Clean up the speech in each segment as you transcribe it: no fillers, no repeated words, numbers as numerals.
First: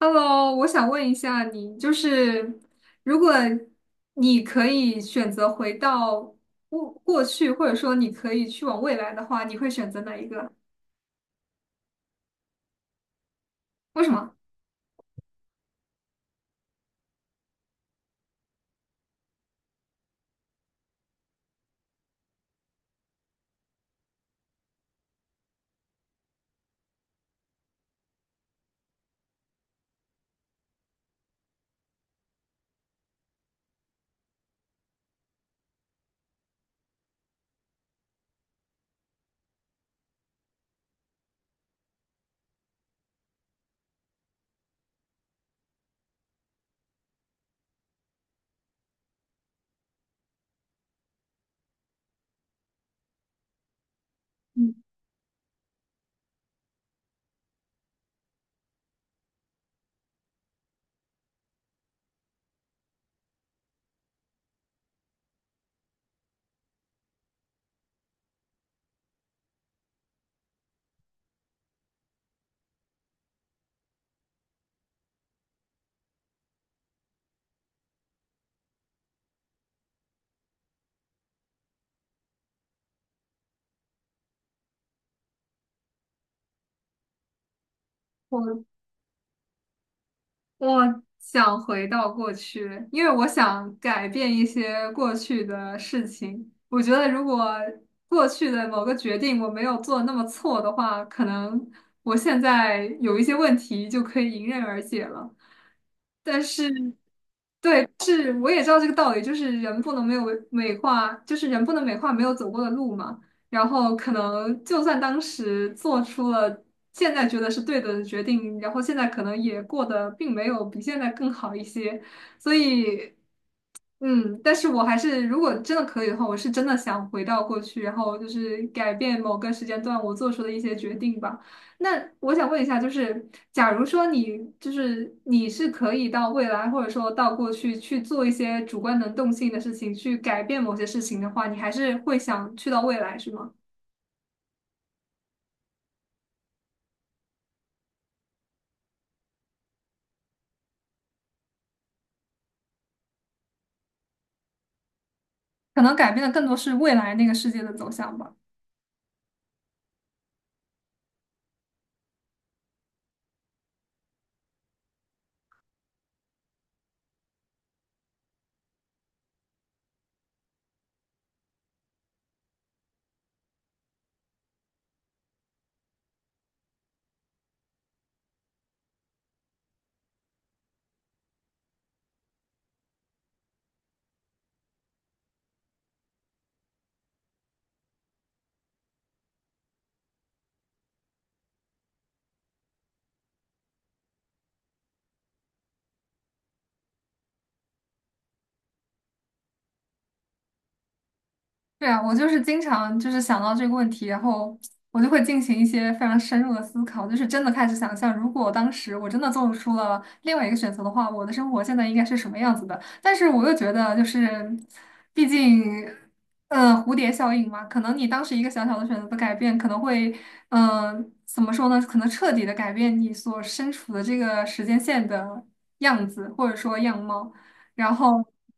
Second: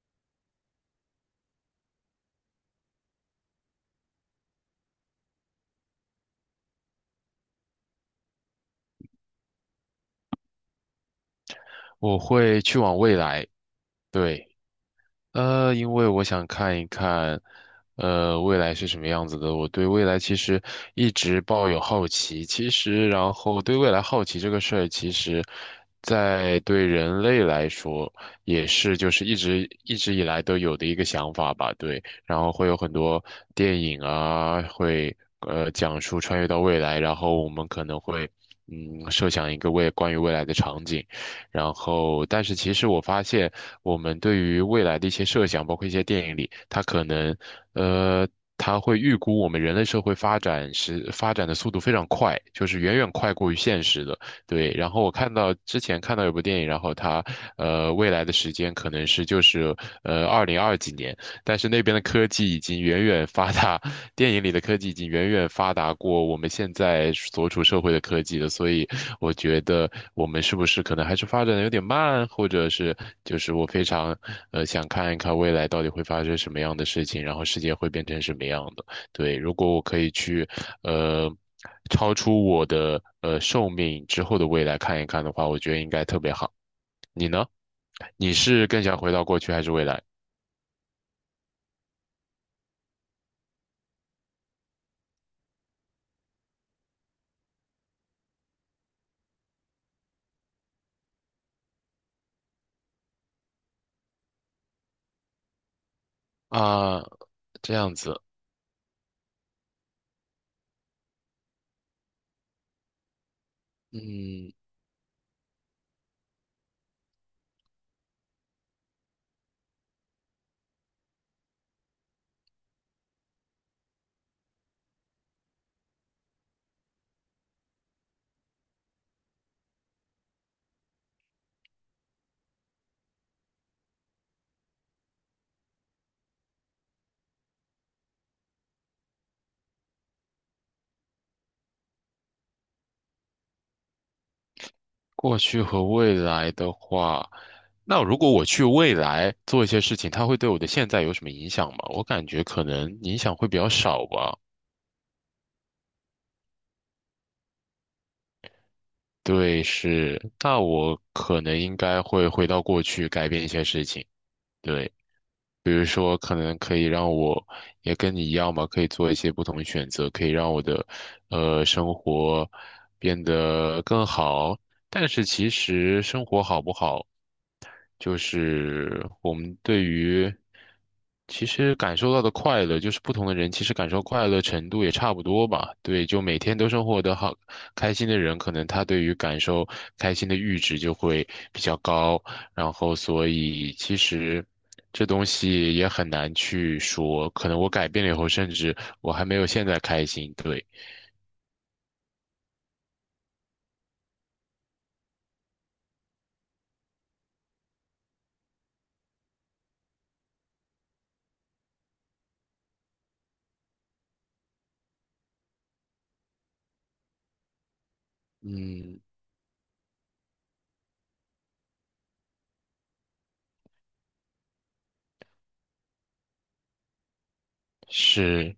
Hello,我想问一下你，就是如果你可以选择回到过去，或者说你可以去往未来的话，你会选择哪一个？我会去往未来，为什么？对，因为我想看一看，未来是什么样子的。我对未来其实一直抱有好奇，其实然后对未来好奇这个事儿，其实，在对人类来说也是就是一直一直以来都有的一个想法吧，对。然后会有很多电影啊，会讲述穿越到未来，然后我们可能会设想一个未关于未来的场景。然后，但是其实我发现，我们对于未来的一些设想，包括一些电影里，它可能，呃，它会预估我们人类社会发展的速度非常快，就是远远快过于现实的。对，嗯，然后我看到之前看到有部电影，然后它，未来的时间可能是就是二零二几年，但是那边的科技已经远远发达，电影里的科技已经远远发达过我们现在所处社会的科技了，所以我觉得我们是不是可能还是发展的有点慢，或者是就是我非常想看一看未来到底会发生什么样的事情，然后世界会变成什么样的。对，如果我可以去呃超出我的寿命之后的未来看一看的话，我觉得应该特别好。你呢？你是我。更想回到过去还是未来？我想回到过去，因为我想改变一些过去的事情。我觉得如果过去的某个决定我没有做那么错的话，可能我现在有一些问题就可以迎刃而解了。但是，啊，这对，样子，是我也知道这个道理，就是人不能没有美化，就是人不能美化没有走过的路嘛。然后可嗯，能就算当时做出了现在觉得是对的决定，然后现在可能也过得并没有比现在更好一些，所以但是我还是如果真的可以的话，我是真的想回到过去，然后就是改变某个时间段我做出的一些决定吧。那我想问一下，就是假如说你是可以到未来或者说到过去去做一些主观能动性的事情，去改变某些事情的话，你还是会想去到未来，是吗？过去和未来的话，那如果我去未来做一些事情，它会对我的现在有什么影响吗？我感觉可能影响会比较少吧。可能改变的更多是未来那个世界的走向吧。对，是，那我可能应该会回到过去改变一些事情。对，比如说可能可以让我也跟你一样嘛，可以做一些不同的选择，可以让我的生活变得更好。但是其实生活好不好？就是我们对于其实感受到的快乐，就是不同的人其实感受快乐程度也差不多吧。对，就每天都生活得好开心的人，可能他对于感受开心的阈值就会比较高，然后所以其实。这东西也很难去说，可能我改变了以后，甚至我还没有现在开心。对，对啊，我就是经常就是想到这个问题，然后我就会进行一些非常深入的思考，就是真的开始想象，如果当时我真的做出了另外一个选择的话，我的生活现在应该是什么样子的。但是我又觉得，就是毕竟，蝴蝶效应嘛，可能你当时一个小小的选嗯，择的改变，可能会，怎么说呢？可能彻底的改变你所身处的这个时间线的样子，或者说样貌。然后是，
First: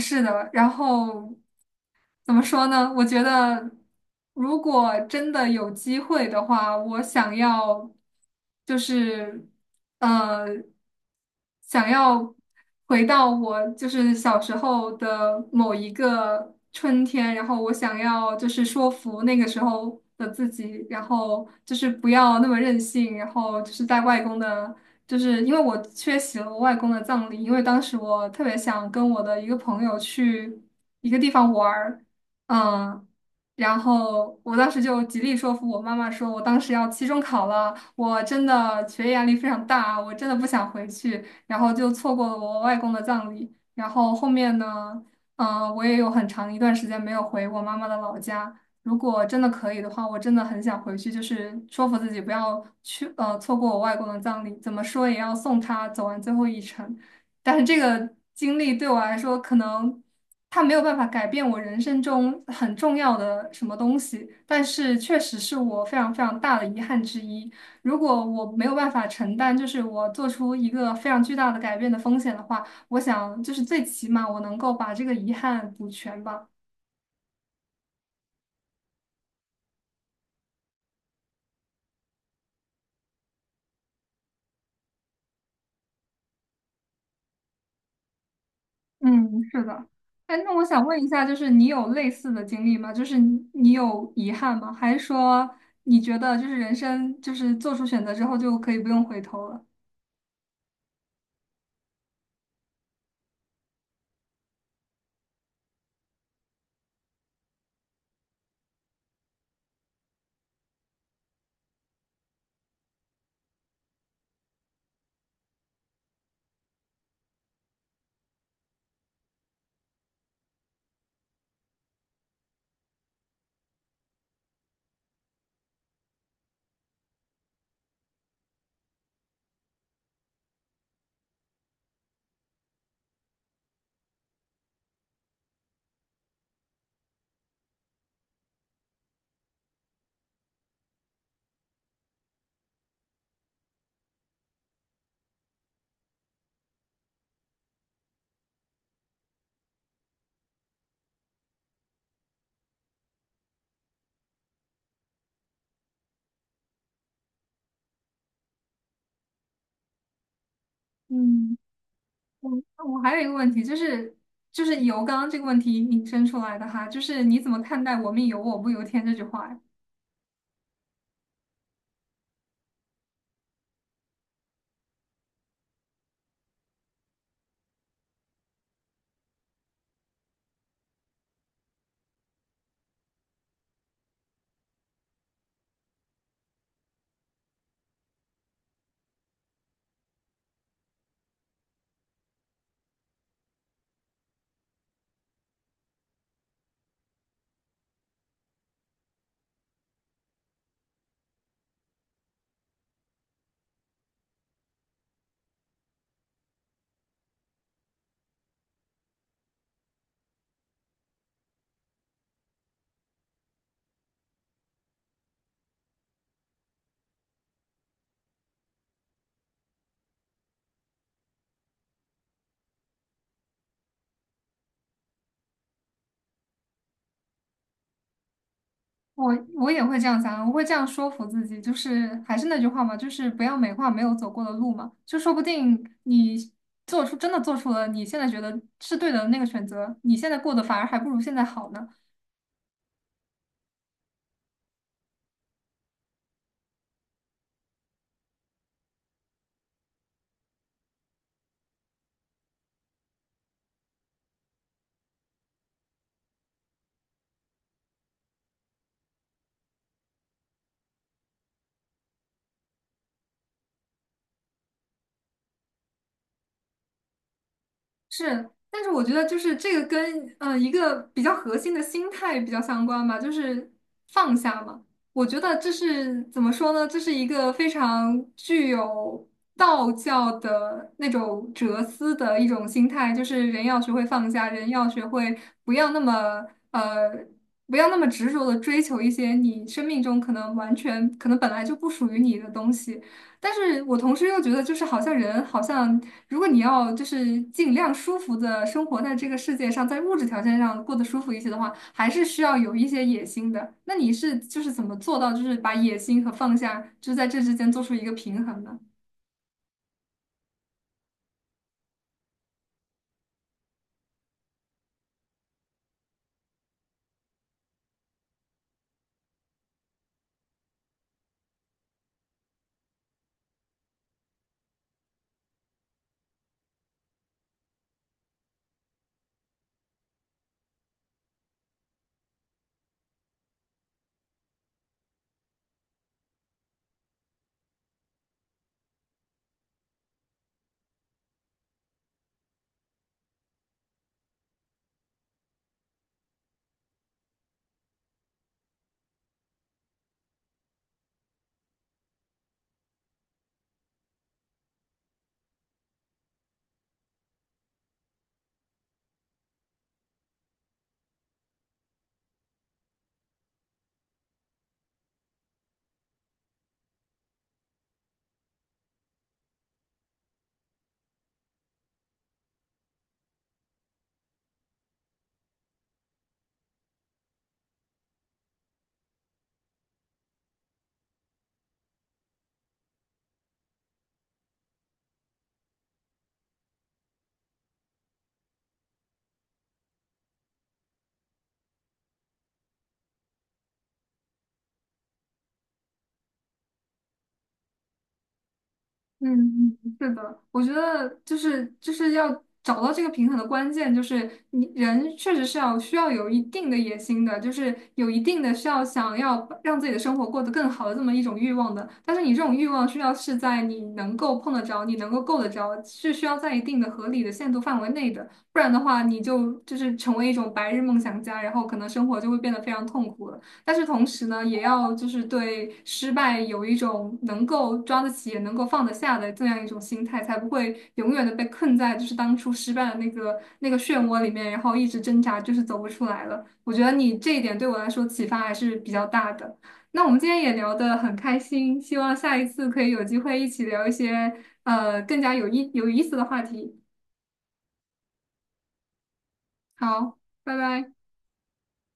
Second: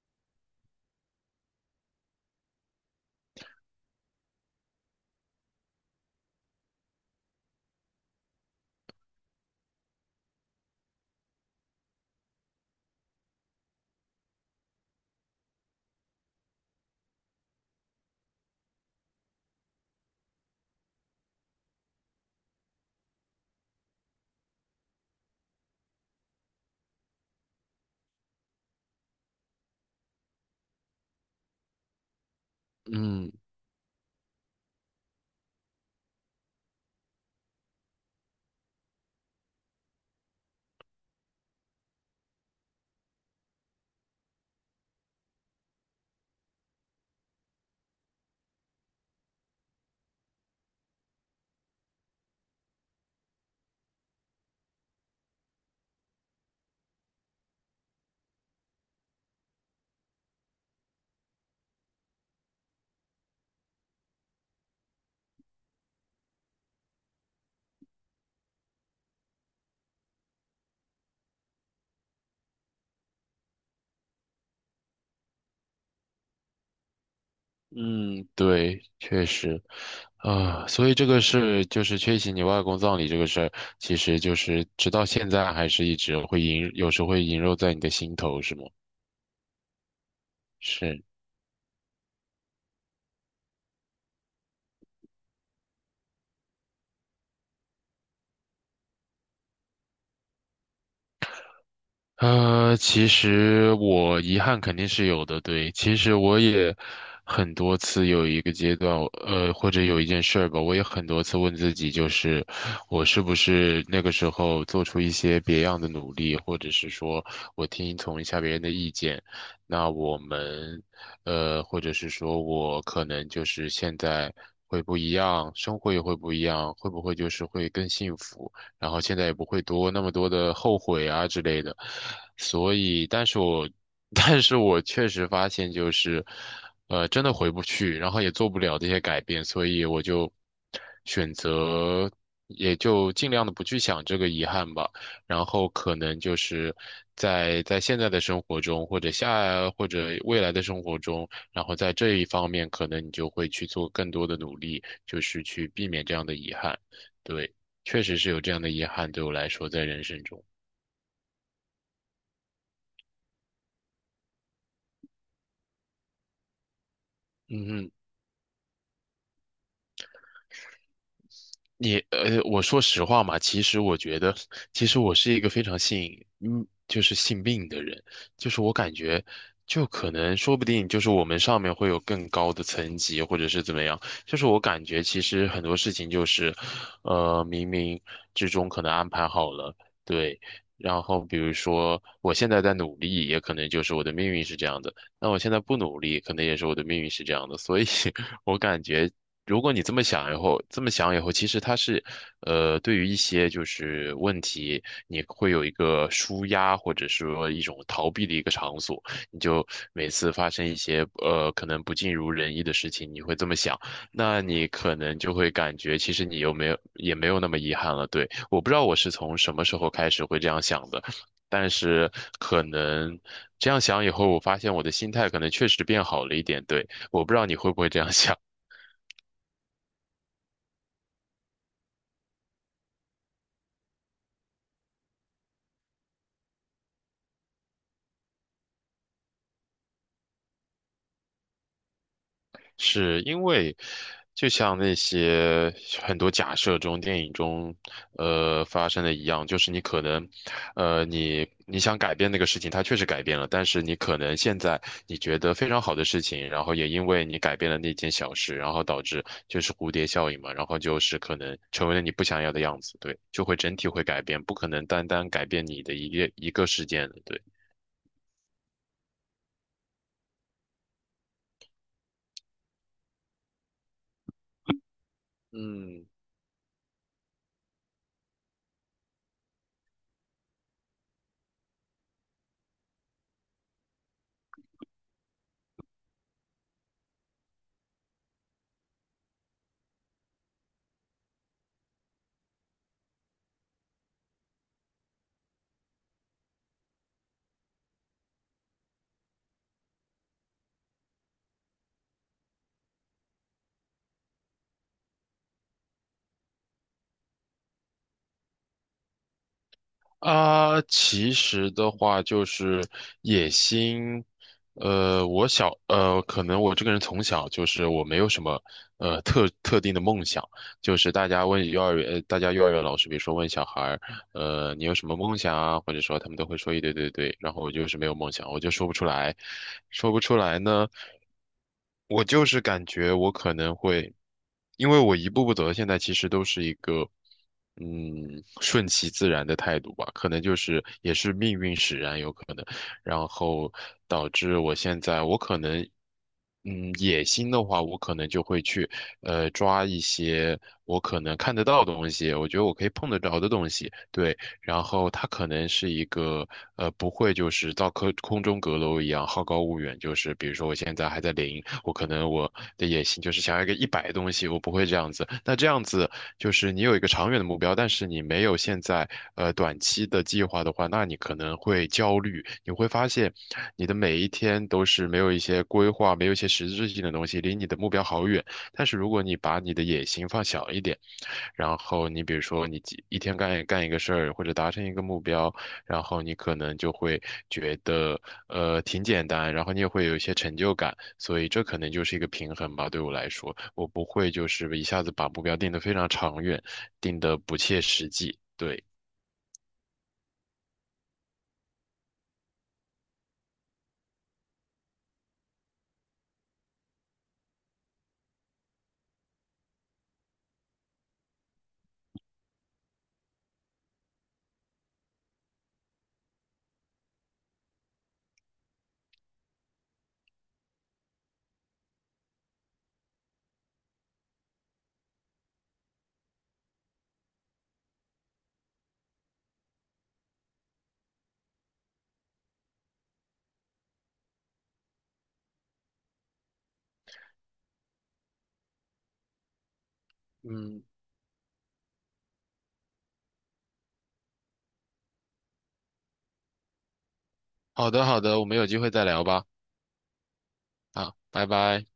是的，然后。怎么说呢？我觉得，如果真的有机会的话，我想要，就是，呃，想要回到我就是小时候的某一个春天，然后我想要就是说服那个时候的自己，然后就是不要那么任性，然后就是在外公的。就是因为我缺席了我外公的葬礼，因为当时我特别想跟我的一个朋友去一个地方玩儿，嗯，嗯。然后我当时就极力说服我妈妈说，我当时要期中考了，我真的学业压力非常大啊，我真的不想回去，然后就错过了我外公的葬礼。然后后面呢，我也有很长一段时间没有回我妈妈的老家。如果真的可以的话，我真的很想回去，就是说服自己不要去，错过我外公的葬礼，怎么说也要送他走完最后一程。但是这个经历对我来说，可能。它没有办法改变我人生中很重要的什么东西，但是确实是我非常非常大的遗憾之一。如果我没有办法承担，就是我做出一个非常巨大的改变的风险的话，我想就是最起码我能够把这个遗憾补全吧。嗯，对，确实，啊，所以这个事就是缺席你外公葬礼这个事儿，其实就是直到现在还是一直会萦，有时会萦绕在你的心头，是吗？嗯，是的。哎，那我想问是。一下，就是你有类似的经历吗？就是你有遗憾吗？还是说你觉得就是人生就是做出选择之后就可以不用回头了？其实我遗憾肯定是有的，对。其实我也很多次有一个阶段，或者有一件事儿吧，我也很多次问自己，就是我是不是那个时候做出一些别样的努力，或者是说我听从一下别人的意见，那我们，或者是说我可能就是现在会不一样，生活也会不一样，会不会就是会更幸福？然后现在也不会多那么多的后悔啊之类的。所以，但是我，但是我确实发现就是，真的回不去，然后也做不了这些改变，所以我就选择，也就尽量的不去想这个遗憾吧。然后可能就是在现在的生活中，或者或者未来的生活中，然后在这一方面，可能你就会去做更多的努力，就是去避免这样的遗憾。对。确实是有这样的遗憾，对我来说，在人生中，嗯我还有一个问题，就是就是"由"刚刚这个问题引申出来的哈，就是你怎么嗯看哼。待"我命由我不由天"这句话呀？我说实话嘛，其实我觉得，其实我是一个非常信，就是信命的人，就是我感觉，就可能说不定就是我们上面会有更高的层级，或者是怎么样，就是我感觉其实很多事情就是，冥冥之中可能安排好了，对，然后比如说我现在在努力，也可能就是我的命运是这样的，那我现在不努力，可能也是我的命运是这样的，所以 我感觉如果你这么想以后，其实它是，对于一些就是问题，你会有一个舒压或者说一种逃避的一个场所。你就每次发生一些可能不尽如人意的事情，你会这么想，那你可能就会感觉其实你又没有也没有那么遗憾了。对，我不知道我是从什么时候开始会这样想的，但是可能这样想以后，我发现我的心态可能确实变好了一点。对，我不知道你会不会这样想。我也会这样想啊，我会这样说服自己，就是还是那句话嘛，就是不要美化没有走过的路嘛，就说不定你做出真的做出了你现在觉得是对的那个选择，你现在过得反而还不如现在好呢。是因为，就像那些很多假设中、电影中，发生的一样，就是你可能，你想改变那个事情，它确实改变了，但是你可能现在你觉得非常好的事情，然后也因为你改变了那件小事，然后导致就是蝴蝶效应嘛，然后就是可能成为了你不想要的样子，对，就会整体会改变，不可能单单改变你的一个一个事件的，对。是，但是我觉得就是这个跟一个比较核心的心态比较相关吧，就是放下嘛。我觉得这嗯，是怎么说呢？这是一个非常具有道教的那种哲思的一种心态，就是人要学会放下，人要学会不要那么呃不要那么执着的追求一些你生命中可能完全可能本来就不属于你的东西。但是我同时又觉得，就是好像人好像，如果你要就是尽量舒服的生活在这个世界上，在物质条件上过得舒服一些的话，还是需要有一些野心的。那你是就是怎么做到，就是把野心和放下，就是在这之间做出一个平衡呢？啊，其实的话就是野心，可能我这个人从小就是我没有什么，特定的梦想，就是大家幼儿园老师，比如说问小孩儿，你有什么梦想啊？或者说他们都会说一堆对对，然后我就是没有梦想，我就说不出来，说不出来呢。我就是感觉我可能会，因为我一步步走到现在，其实都是一个，顺其自然的态度吧。可能就是也是命运使然，有可能，然后导致我现在，我可能，野心的话，我可能就会去，抓一些我可能看得到的东西，我觉得我可以碰得着的东西，对，然后它可能是一个不会就是到空中阁楼一样好高骛远，就是比如说我现在还在零，我可能我的野心就是想要一个100的东西，我不会这样子。那这样子就是你有一个长远的目标，但是你没有现在短期的计划的话，那你可能会焦虑，你会发现你的每一天都是没有一些规划，没有一些实质性的东西，离你的目标好远。但是如果你把你的野心放小一点，然后你比如说你一天干一个事儿或者达成一个目标，然后你可能就会觉得挺简单，然后你也会有一些成就感，所以这可能就是一个平衡吧。对我来说，我不会就是一下子把目标定得非常长远，定得不切实际。对，嗯，嗯是的，我觉得就是就是要找到这个平衡的关键，就是你人确实是要需要有一定的野心的，就是有一定的需要想要把让自己的生活过得更好的这么一种欲望的。但是你这种欲望需要是在你能够碰得着、你能够够得着，是需要在一定的合理的限度范围内的，不然的话，你就就是成为一种白日梦想家，然后可能生活就会变得非常痛苦了。但是同时呢，也要就是对失败有一种能够抓得起也能够放得下的这样一种心态，才不会永远的被困在就是当初失败的那个漩涡里面，然后一直挣扎，就是走不出来了。我觉得你这一点对我来说启发还是比较大的。那我们今天也聊嗯，得很开心，希望下一次可以有机会一起聊一些更加有意思的话题。好的好的，我们有机会再聊吧。好，拜拜。啊，拜拜。